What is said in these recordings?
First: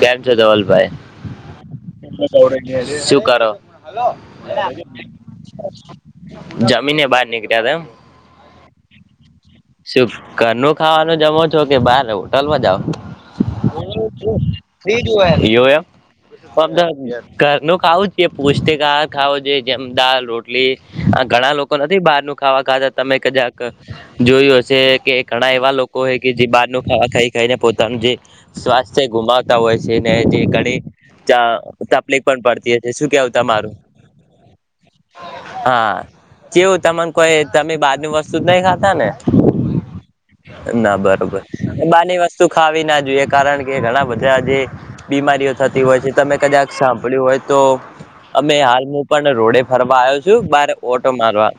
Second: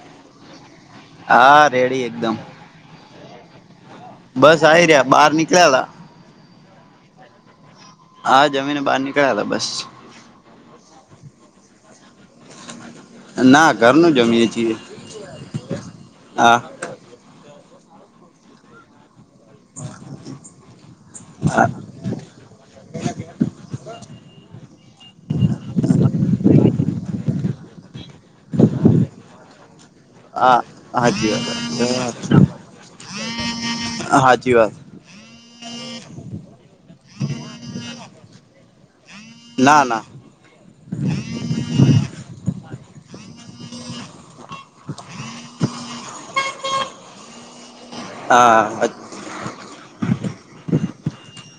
કેમ છો ધવલભાઈ? આ રેડી એકદમ. [inaudible] શું કરો? [inaudible] બસ આવી રહ્યા બહાર નીકળ્યાલા જમીને બાર નીકળ્યા તા એમ? હા જમીને બહાર નીકળ્યા તા બસ. તું ઘરનું ખાવાનું જમો છો કે બાર હોટલમાં જાઓ? [inaudible] ના ઘરનું જમીએ છીએ એવું એમ? હા [inaudible] ઘરનું ખાવું જ કે પૌષ્ટિક આહાર ખાવો જોઈએ? જેમ દાલ, રોટલી અ ઘણા લોકો નથી બહારનું ખાવા ખાતા તમે કદાક અ જોયું હશે કે ઘણા એવા લોકો હે કે જે બહારનું ખાવા ખાઈ ખાઈને પોતાનું જે સ્વાસ્થ્ય ગુમા વતા હોય છે ને જે હા ઘણી ચ હાચી વાત તપલીફ પણ પડતી હોય છે શું કેવું તમારું? હાચી વાત. હા ચેવું તમને કોઈ તમે બહારની વસ્તુ ત નઈ ખાતાને? ના ના ના બરોબર બારની વસ્તુ ખાવી ના જોઈએ કારણ કે ઘણા બધા આજે બીમારીઓ થતી હોય છે તમે કદાક સાંભળ્યું હોય તો અમે હા હાલમાં પણ રોડે ફરવા આયો છું બારે ઓટો મારવા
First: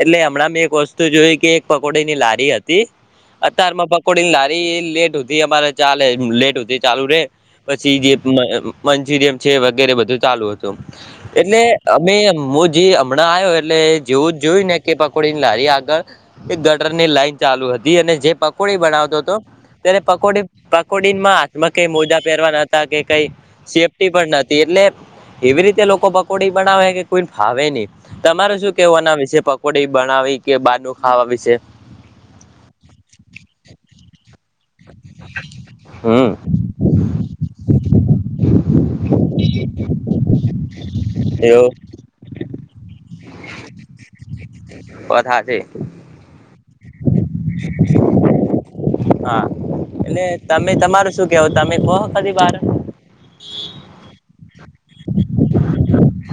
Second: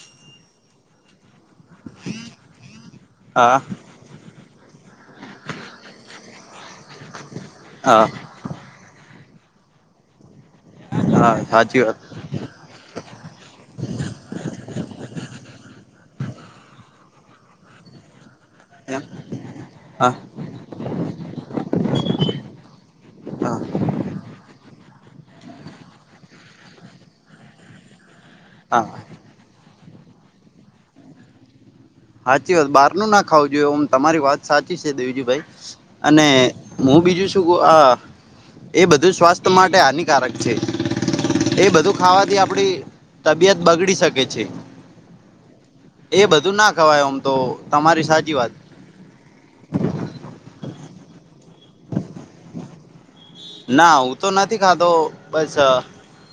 એટલે હમણાં મે એક વસ્તુ જોઈ કે પકોડની લારી હતી હા અતારમાં પક પકોડીની લારી લેટ હુધી અમારે ચાલે એમ લેટ હુધી ચાલુ રે પછી હા જે મે મંજુરિયમ છે વગેરે બધું ચાલુ હતું હા એટલે સાચી વાત અમે મુજ જે હમણાં આયો એટલે જેવું જ જોયું ને કે પકોડીની લારી આગળ એક ગટરની લાઈન ચાલુ હતી અને જે પકોડી બનાવતો હતો તેને હા પકોડી પકોડીનમાં હાથમાં કઈ મોજા પહેરવા નતા કે કઈ હા સેફ્ટી પણ નતી એટલે એવી રીતે લોકો પકોડી બનાવે કે કોઈન ફાવે નહી. તમારું શું હા કેવું આના વિશે પકોડી બનાવી કે બહારનું ખાવા વિશે? સાચી વાત બારું ના ખાવું જોયું ઓમ તમારી વાત. સાચી છે દેવજીુભાઈ અને હમ હું બીજું છું ક આ એ બધું સ્વાસ્થ માટે હાનિકારક છે. એ એવું બધું ખાવાથી આપડી તબિયત બગડી શકે છે. વાત હાચી. એ બધું ના ખવાય ઓમ તો તમારી સાચી વાત. હા એટલે તમે તમારું શું કેવું તમે કો ફરીવાર. ના હું તો નથી ખાતો બસ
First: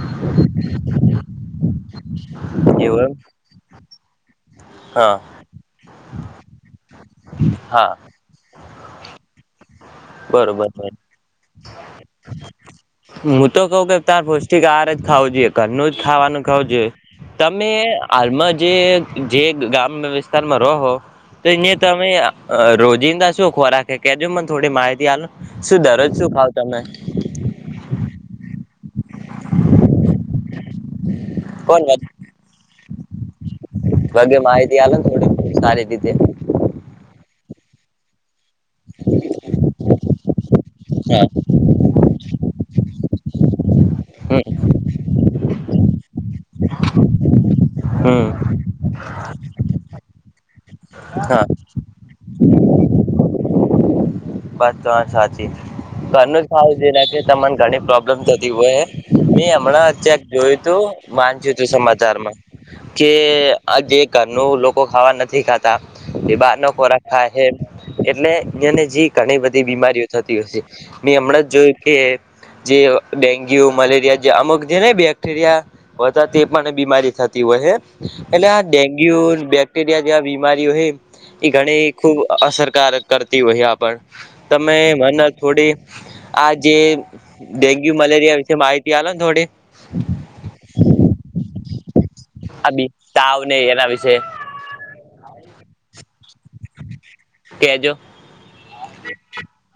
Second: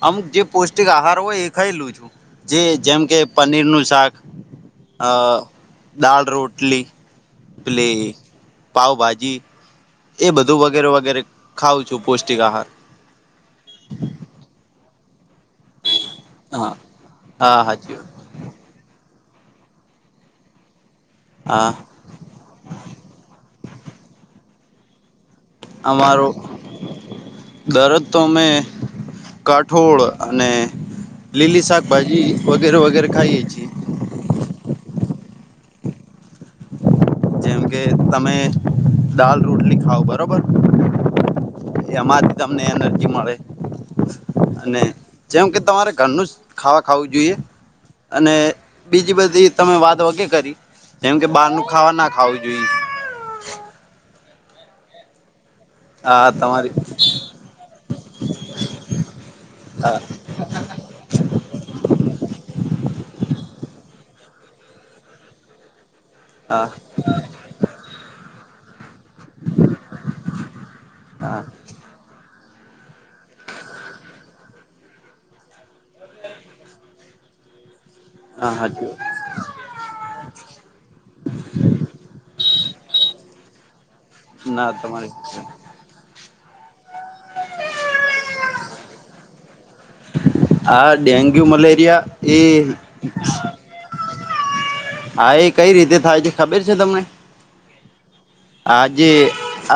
અમુક જે પૌષ્ટિક આહાર હોય એ ખાયલું છું. જે જેમ એવું એમ કે પનીરનું શાક અ હા દાળ રોટલી પલે હા પાવભાજી બરોબર ખાઉં છું પૌષ્ટિક આહાર હું તો કઉ કે તાર પૌષ્ટિક આહાર જ ખાવો જોઈએ ઘરનું જ ખાવાનું ખાઓ હા જોવે હા તમે હાચી વાત. હાલમાં જે જે ગામ વિસ્તારમાં રહો. તો હા અયા તમે રોજંદા છો ખોરાક કેજો મને થોડી માહિતી આલો. શું દરરોજ શું ખાવ તમે દરદ તો મે કટ. ઠોળ અને લીલી શાકભાજી વગેરે વગેરે ખાઈએ છીએ. ભગે માહિતી આલો ને થોડી સારી રીતે જેમ કે તમે દાલ રોટલી ખાવ બરોબર. છે એમાંથી તમને એનર્જી મળે હ અને જેમ કે તમારે ઘરનું જ ખાવા ખાવું જોઈએ. હમ અને બીજી બધી તમે વાત વકે કરી જેમ કે હા બહાર ન ખાવા ના ખાવું જોઈએ. બસ વાત સાચી. હા ઘરનું જ તમારી ખાવું જે ના કે તમાને ઘણી પ્રોબ્લેમ થતી હોય મે હમણાં હા ચેક જોયુ તુ વાંચજો સમાચારમાં. કે આ જે ઘરનું લોકો ખાવા નથી ખાતા બાર હા ન ખોરાકાય એટલે [inaudible] ઘણી બધી બીમારીઓ થતી હોશે, મેં હા હમણાં જોયું કે જે ડેન્ગ્યુ, મલેરિયા જે અમુક જે ને બે મલેરિયા તે પણ બીમારી થતી હોય છે એટલે હા આ હાચી વાત ડેન્ગ્યુ રિયા જેવા બીમારીઓ એ ઘણી ખૂબ અસરકારક કરતી હોય આપણ ના તમે તમારી મને થોડી આ જે ડેન્ગ્યુ મલેરિયા વિશે માહિતી હાલો થોડીક. આ ડેન્ગ્યુ મલેરિયા એ આ બે તાવને એના વિશે હા એ કઈ રીતે થાય છે ખબર છે તમને? કેજો આજે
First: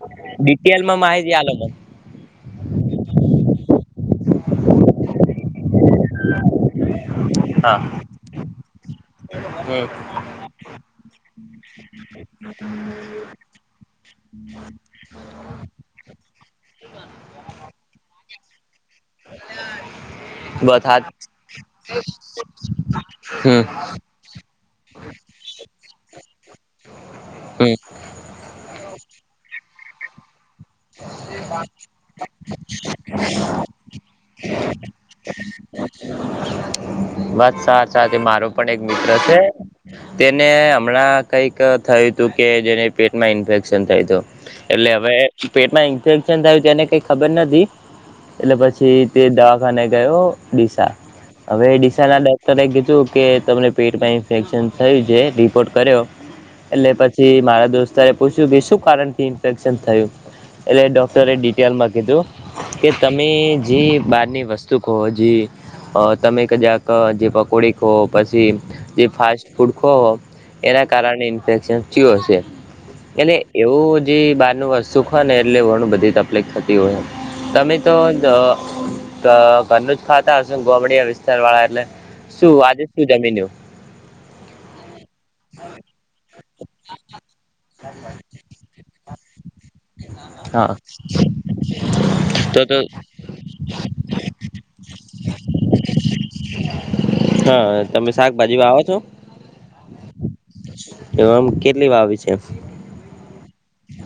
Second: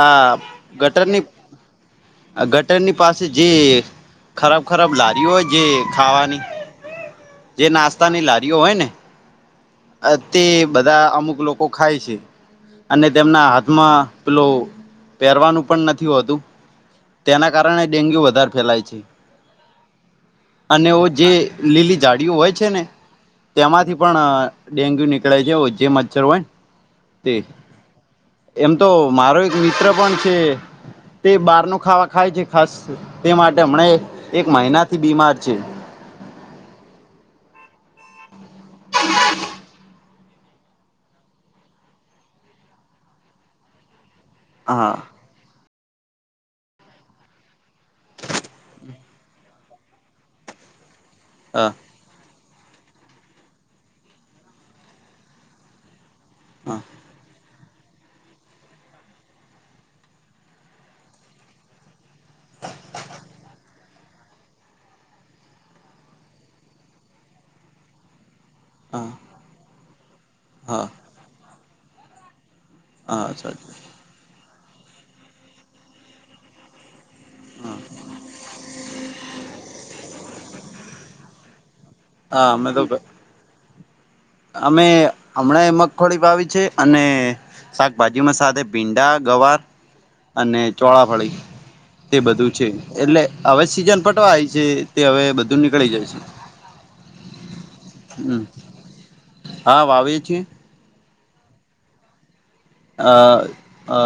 આ ડિટેલમાં ગટરની માહિતી આલો મને આ ગટરની પાસે જે ખરાબ ખરાબ લારીઓ હોય જે ખાવાની જે નાસ્તાની લારીઓ હોય ને હું અતે બધા અમુક લોકો ખાય છે. અને તેમના હાથમાં પેલું પહેરવાનું પણ નથી હોતું. તેના કારણે ડેન્ગ્યુ વધાર ફેલાય છે. બસ અને હા ઓ જે લીલી જાડીઓ હોય છે ને, હમ તેમાંથી પણ ડેન્ગ્યુ નીકળે છે, જે મચ્છર હોય હમ એમ તો મારો એક મિત્ર પણ છે. તે બહારનો ખાવા ખાય છે, ખાસ, તે માટે હમણે એક મહિનાથી બીમાર છે. બસ સાચાચ મારો પણ એક મિત્ર છે તેને હમણાં કંઈક થયું હતું કે જેને પેટમાં ઇન્ફેક્શન [inaudible] એટલે હા હવે પેટમાં ઇન્ફેક્શન થયું છે, એને કઈ ખબર નથી. એટલે પછી તે દવાખાને ગયો ડીસા હવે હા ડીસાના ડોક્ટરે કીધું કે તમને પેટમાં ઇન્ફેક્શન થયું છે રિપોર્ટ કર્યો હા એટલે પછી મારા દોસ્તારે પૂછ્યું શું કારણ થી ઇન્ફેક્શન થયું? એટલે ડોક્ટરે ડીટેલમાં કીધું કે તમે જે બારની વસ્તુ કહો જે અ તમે કજાક જે પકોડી ખો પછી જે હા ફાસ્ટફૂડ ખોવ હા એના કારણે ઇન્ફેક્શન થયું હશે. હા એટલે સાચું એવું જે બહારનો વસ્તુ ખાવને એટલે ઘણું બધી તકલીફ થતી હોય તમે તો ઘરનું જ ખાતા હશો ગોમડિયા વિસ્તાર વાળા એટલે શું હા અમે આજે તો શું જમીન્યુ? અમે હમણાં મગફોળી વાવી છે, અને શાકભાજીમાં સાથે ભિંડા ગવાર અને હા ચોળાફળી તે બધું તો છે, તો એટલે હવે સીઝન પટવાય છે. તે હવે બધું નીકળી જાય છે. હા તમે હમ શાકભાજી આવો છો? હા વાવેએ છીએ. એ આમ કેટલી વાવી છે? અ અ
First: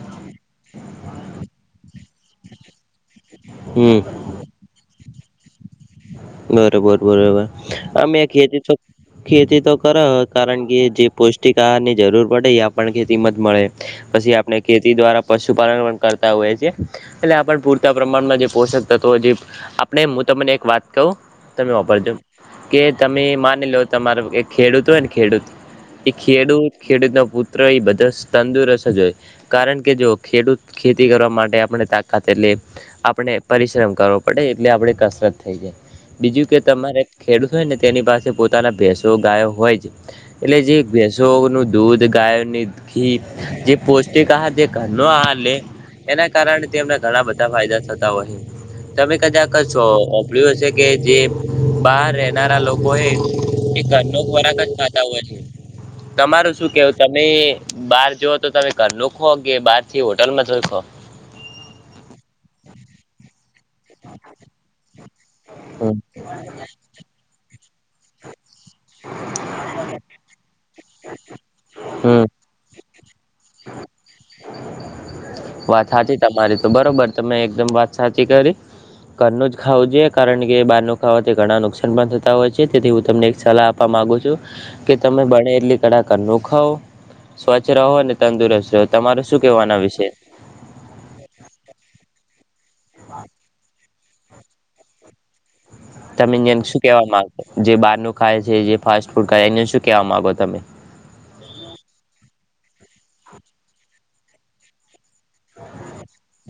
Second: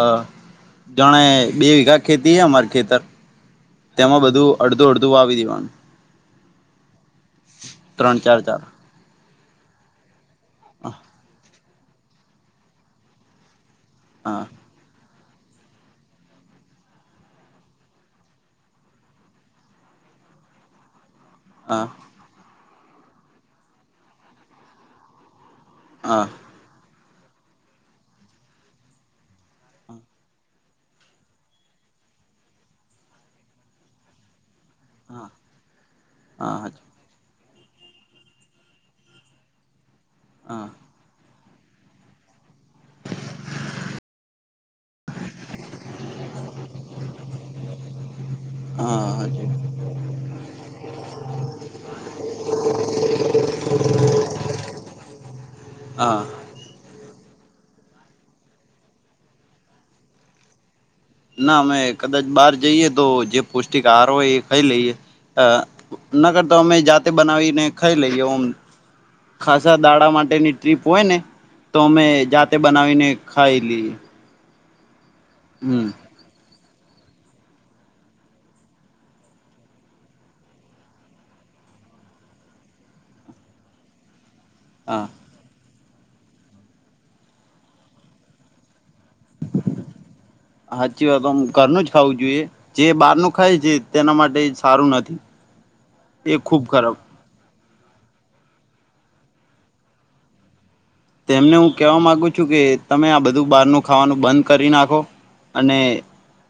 જાણે બે બિગા ખેતી હ અમાર ખેતર હમ તેમાં બધું અડધું અડધું વાવી દેવાન બરોબર બરોબર અમે ચાર ચાર ખેતી તો ખેતી તો કર કારણ કે જે પૌષ્ટિક આહારની જરૂર પડે એ આપણને ખેતીમાં જ મળે પછી હા આપણે ખેતી દ્વારા પશુપાલન પણ કરતા હોય છે, એટલે આપણ પૂરતા પ્રમાણમાં જે પોષક તત્વો જે આપણે હું તમને એક વાત કહું તમે હા વાપરજો કે તમે માની લો તમારો ખેડૂત હોય ને ખેડૂત એ હા હા ખેડૂત ખેડૂત ન પુત્ર એ બધા તંદુરસ્ત જય કારણ કે જો ખેડૂત ખેતી કરવા માટે આપણે તાકાત લે આપણે પરિશ્રમ કરવો પડે એટલે આપડે કસરત થઈ જાય બીજું કે હા તમારે ખેડૂત હોય ને તેની પાસે પોતાના ભેસો ગાયો હોય જ એટલે હા જે ભેસો નું દૂધ ગાયની ઘી જે પૌષ્ટિક આહાર જે ઘરનો આહાર લે એના કારણે તેમને ઘણા બધા ફાયદા થતા હોય તમે હા હા કદાકો ઓભળ્યું હ છે. કે જે બહાર રહેનારા લોકો છે, એ ઘરનો ખોરાક જ ખાતા હોય છે. હા તમારું શું કેવું તમે બહાર જઓ તો તમે ઘરનું ખો કે બારથી હોટલ માં જખો ના અમે કદાચ બહાર જઈએ તો જે પૌષ્ટિક આહાર હોય એ ખાઈ લઈએ હમ નગર તો અમે જાતે બનાવીને ખાઈ લઈએમ ખાસા દાડા માટેની ટ્રીપ હોય ને તો અમે હમ જાતે બનાવીને ખાઈ લઈએ હમ વાત સાચી તમારી તો બરોબર તમે એકદમ વાત સાચી કરી ઘરનું જ ખાવું જોઈએ કારણ કે બાર ન ખાવાથી ઘણા નુકસાન પણ થતા હોય છે, તેથી હું તમને એક સલાહ આપ આપ ગુ છો કે હા તમે બ ટલી કડાકા ન ખાવ સ્વચ્છ રહો અને તંદુરસ્ત રહો તમારું શું કહેવાના વિશેય સાચી વાતમ ઘરનું જ ખાવું જોઈએ જે બહાર નું ખાય છે. તેના માટે સારું નથી તમે એ અયા ખૂબ શું ખરાબ કેહેવા માંગો જે બારનું ખાય છે, જે ફાસ્ટ ફૂડ ખાય અયા શું કેહેવા માંગો તમે તેમને હું કહેવા માંગુ છું કે તમે આ બધું બહારનું ખાવાનું બંધ કરી નાખો અને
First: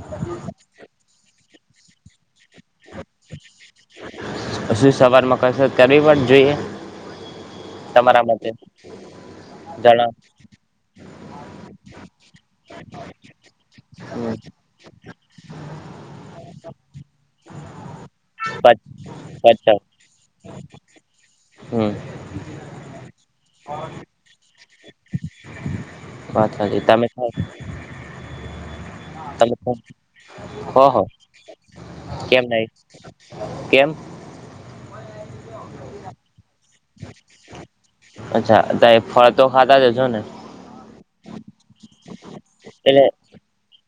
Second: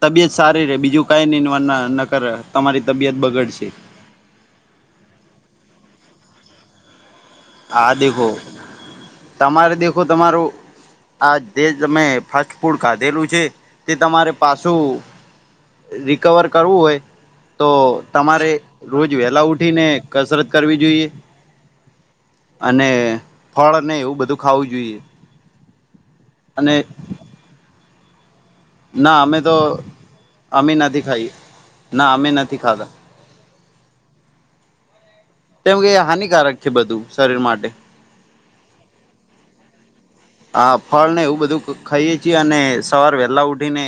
તબિયત સારી રે બીજું કઈ ન ન કર તમારી તબિયત બગડશે છી સવારમાં કસત કરવી પણ જોઈએ આ તમારા દેખો માટેતે તમારે દેખો તમારું આ જે તમે ફાસ્ટ ફૂડ ખાધેલું છે તે તમારે પાછું રિકવર કરવું હોય તો તમારે પછી રોજ વેલા અચ્છા ઉઠીને કસરત કરવી જોઈએ હમ અને ફળ એવું બધું ખાવું જોઈએ વાત અને વાી તમે ના અમે તમે તો અમે હોહો નથી ખાઈએ ના અમે કેમ નથી નઈ ખાતા કેમ કેમ કે હાનિકારક છે બધું શરીર માટે અચ્છા ત ફળ તો ખાતા જ હશો ને હા ફળ ને એવું બધું ખઈ એ છીએ અને એટલે સવાર વહેલા ઉઠીને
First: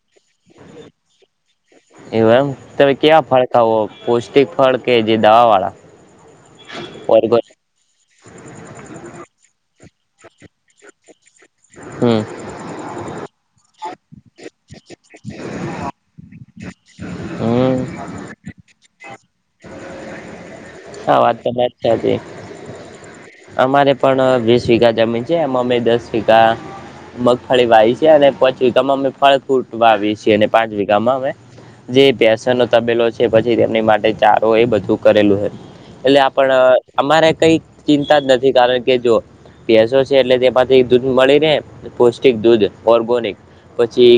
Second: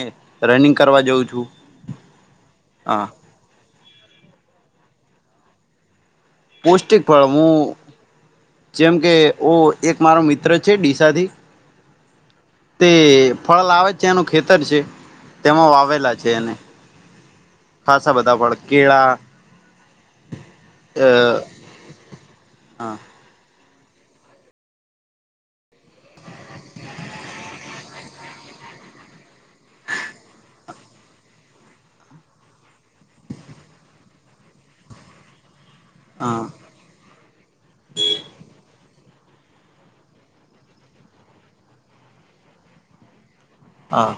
રનિંગ કરવા જાઉં છું એવુ એમ તમે હા ક્યાં ફળ ખાવાવો પૌષ્ટિક ફળ કે જે દવા વાળા પૌષ્ટિક ફળ હું જેમ કે ઓ એક મારો મિત્ર છે ડીસાથી હમ તે ફળ લાવે છે એનું ખેતર છે તેમાં વાવેલા છે એને હમ્મ. ખાસા બધા પણ કેળા અ હા વાત તો હા [unintelligible] અમારે પણ વીસ વીઘા જમીન છે એમાં અમે દસ વીઘા મગફળી વાવી છીએ અને પાંચ વીઘામાં અમે ફળ ફ્રૂટ વાવીએ છીએ અને પાંચ વીઘામાં અમે જે ભેંસોનો તબેલો છે પછી તેમની માટે ચારો એ બધું કરેલું છે. એટલે હા આપણ અમારે કઈ ચિંતા જ નથી કારણ કે જો ભેંસો છે એટલે તેમાંથી દૂધ મળી રહેને પૌષ્ટિક દૂધ ઓર્ગેનિક પછી હા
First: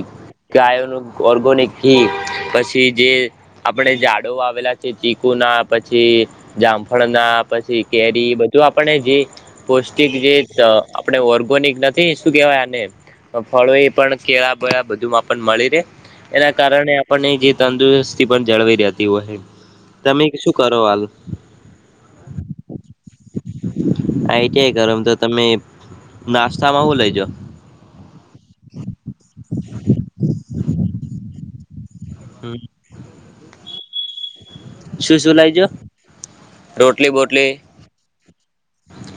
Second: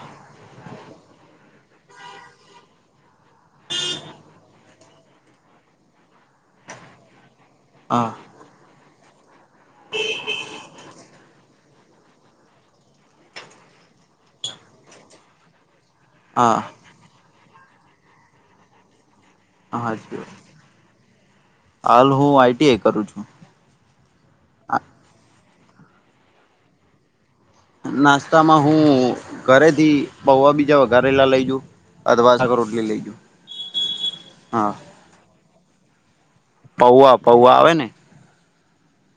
ગાયો નું ઓર્ગોનીક ઘી પછી જે આપણે ઝાડો આવેલા છે ચીકુ ના પછી જામફળ ના પછી હા કેરી બધું આપણે જે પૌષ્ટિક જે આપણે ઓર્ગેનિક નથી તે શું કહેવાય આને ફળો એ પણ કેળા બ બધુંમાં પણ મળી રે. એના હા કારણે આપણને જે તંદુરસ્તી પણ જળવાઈ રહેતી હોય તમે શું કરો હાલ હાલ હું આઈટી આઈ કરું છું. આઈટી આઈ કરો તો તમે નાસ્તામાં હું લઈજો નાસ્તામાં હું ઘરેથી પૌવા બીજા વઘારેલા લઈજઉ અથ વા રોટલી લઈ જાઉં હા શું શું લાઈજો રોટલી પૌવા બોટલી પૌવા આવે ને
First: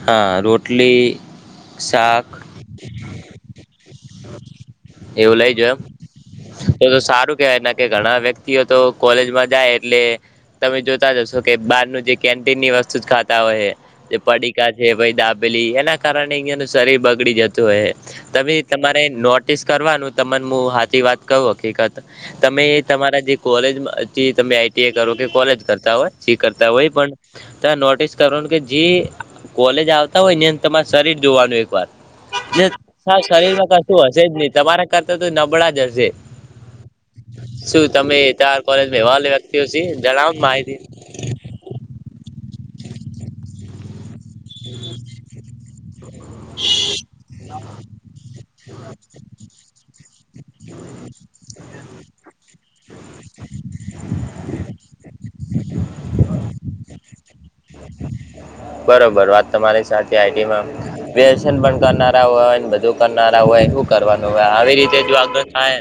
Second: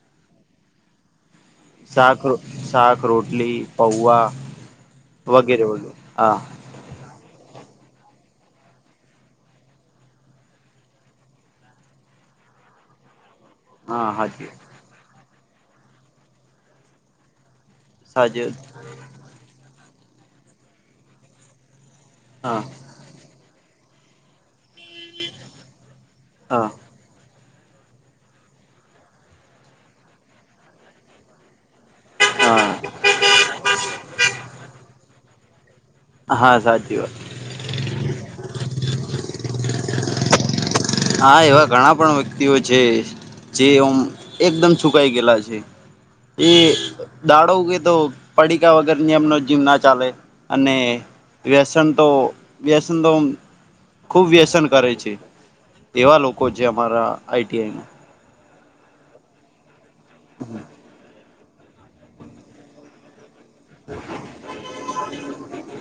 હા રોટલી શાક શાક રોટલી પૌવા એવું લઈ વગેરે જો વગેરે હા એમ તો સારું કેવાય નકે ઘણા વ્યક્તિઓ તો કોલેજમાં જાય એટલે તમે જોતા હશો કે બહાર નું જે કેન્ટીન ની વસ્તુ જ ખાતા હોય છે હા જે હાજી પડીકા કે ભાઈ દાબેલી એના કારણે અહિયાયાનું શરીર બગડી જતું હોય સાજે તમે તમારે નોટિસ કરવાનું તમાને હું હાચી વાત કવ હકીકત હા તમે તમારા જે કોલેજ તમે આઈટી કરો કે કોલેજ કરતા હોય જે હા કરતા હોય પણ તમે નોટિસ કરવાનું કે જે કોલેજ આવતા હોય ની અંદર તમારે શરીર જોવાનું એક વાર હા શરીર માં કશું હશે જ નહી તમારા કરતા તો નબળા જ હશે હા સાચી વાત શું તમે તમાર કોલેજમાં એવા વ્યક્તિઓ છે જણાવો માહિતી હા એવા ઘણા પણ વ્યક્તિઓ છે જે ઓમ એકદમ સુકાઈ ગયેલા છે એ દાડો કે તો પડીકા વગર ની, એમનો જીમ ના ચાલે. અને વ્યસન તો, વ્યસન તો ખુબ વ્યસન કરે છે. એવા લોકો છે, અમારા આઈટીઆઈના. બરાબર વાત તમારી સાથે આઈટીમાં વ્યસન પણ કરનારા હોયને બધું કરનારા હોય શું કરવાનું હવે આવી રીતે જો આગળ થાય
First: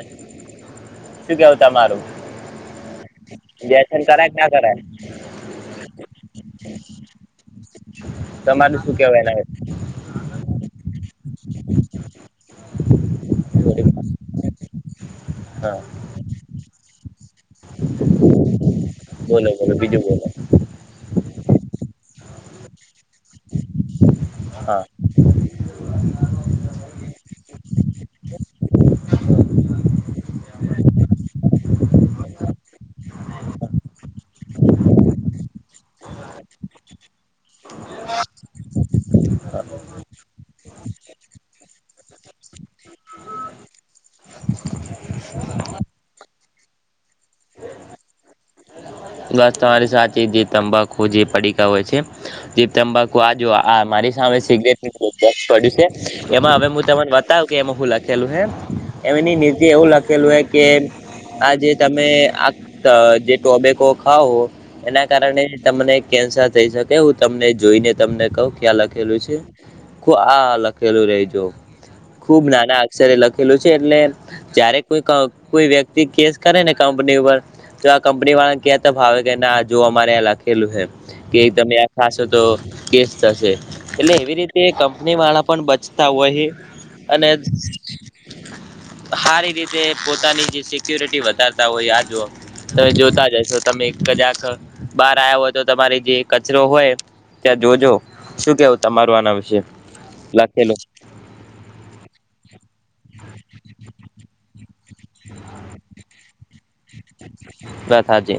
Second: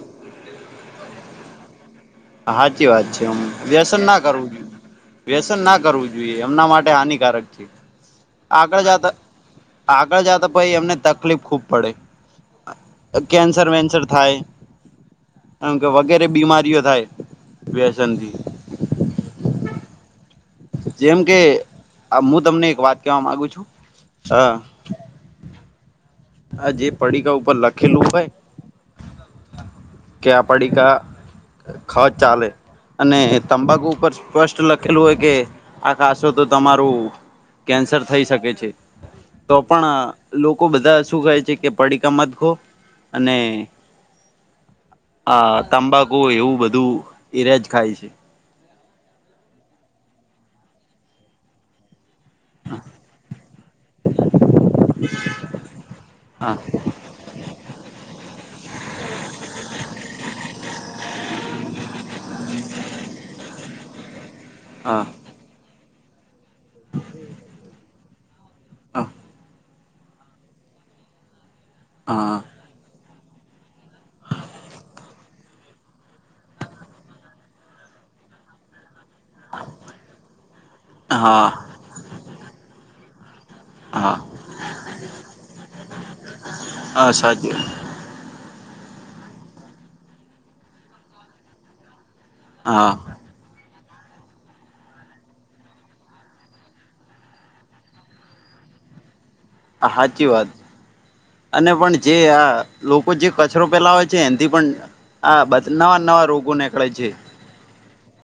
શું કેવ તમારું હાચી વાત છે હમ વ્યસન ના કરાય કે કરવું જોઈએ. કરાય વ્યસન ના કરવું જોઈએ એમના માટે હાનિકારક છે આગળ તમારું શું જાતા કેવું એના આગળ જતા પહિ એમને તકલીફ ખુબ પડે. કેન્સર વિશે? વેન્સર થાય હા કે વગેરે બીમારીઓ થાય વ્યસન કરે. બોલો, બોલો, બીજું બોલો‌. જેમ કે, હું તમને એક વાત કેવા માંગુ છું હ. હા. [unintelligible] આ જે પડીકા ઉપર લખેલું હોઈ. કે પડીકા હ ચાલે. અને તંબાકુ ઉપર સ્પષ્ટ લખેલું હોય કે, આ ખાશો તો તમારું કેન્સર થઈ શકે છે, તો પણ લોકો બધા શું કહે છે કે, પડીકા મતખો અને હા, તંબાકુ એવું બધું એ રાજ ખાય છે. વાત તમારી સાચી છે, જે તંબાકુ જે પડીકા હોય છે એ તંબાકુ આજ આ મારી સામે છે કે, સિગરેટડ્યું છે, હા એમાં હવે તે કે, એમ શું લખેલું હે? એમની નીચે એવું લખેલું હે કે આ જે તમે આ જે ટોબેકો ખાવો, હા એના કારણે તમને કેન્સર થઈ શકે. હું તમને જોઈને તમને ક ક્યાં લખેલું છે? આ લખેલું રહી જ, હા ખુબ નાના સર લખેલું છે એટલે જયારે કોઈ-કોઈ વ્યક્તિ કેસ કરે ને કંપની ઉપર, તો આ કંપની વાળા ફાવે કે ના, જુઓ, અમારે લખેલું હા છે કે, તમે ખાશો તો કેસ થશે. એટલે હા એવી રીતે કંપની વાળા પણ બચતા હોય હા અને સાચું સારી રીતે પોતાની જે સિક્યોરિટી વધારતા હોય, આ જો તમે હા જોતા જશો, તમે કદાચ બહાર આવ્યા હોય, તો તમારી જે કચરો હોય ત્યાં જોજો, શું કેવું તમારું આના વિશે? હાચી વાત. લખેલું અને પણ, જે આ લોકો જે કચરો ફેલાવે છે, એથી પણ હા, બધા નવા નવા રોગો નીકળે છે. બધા છે.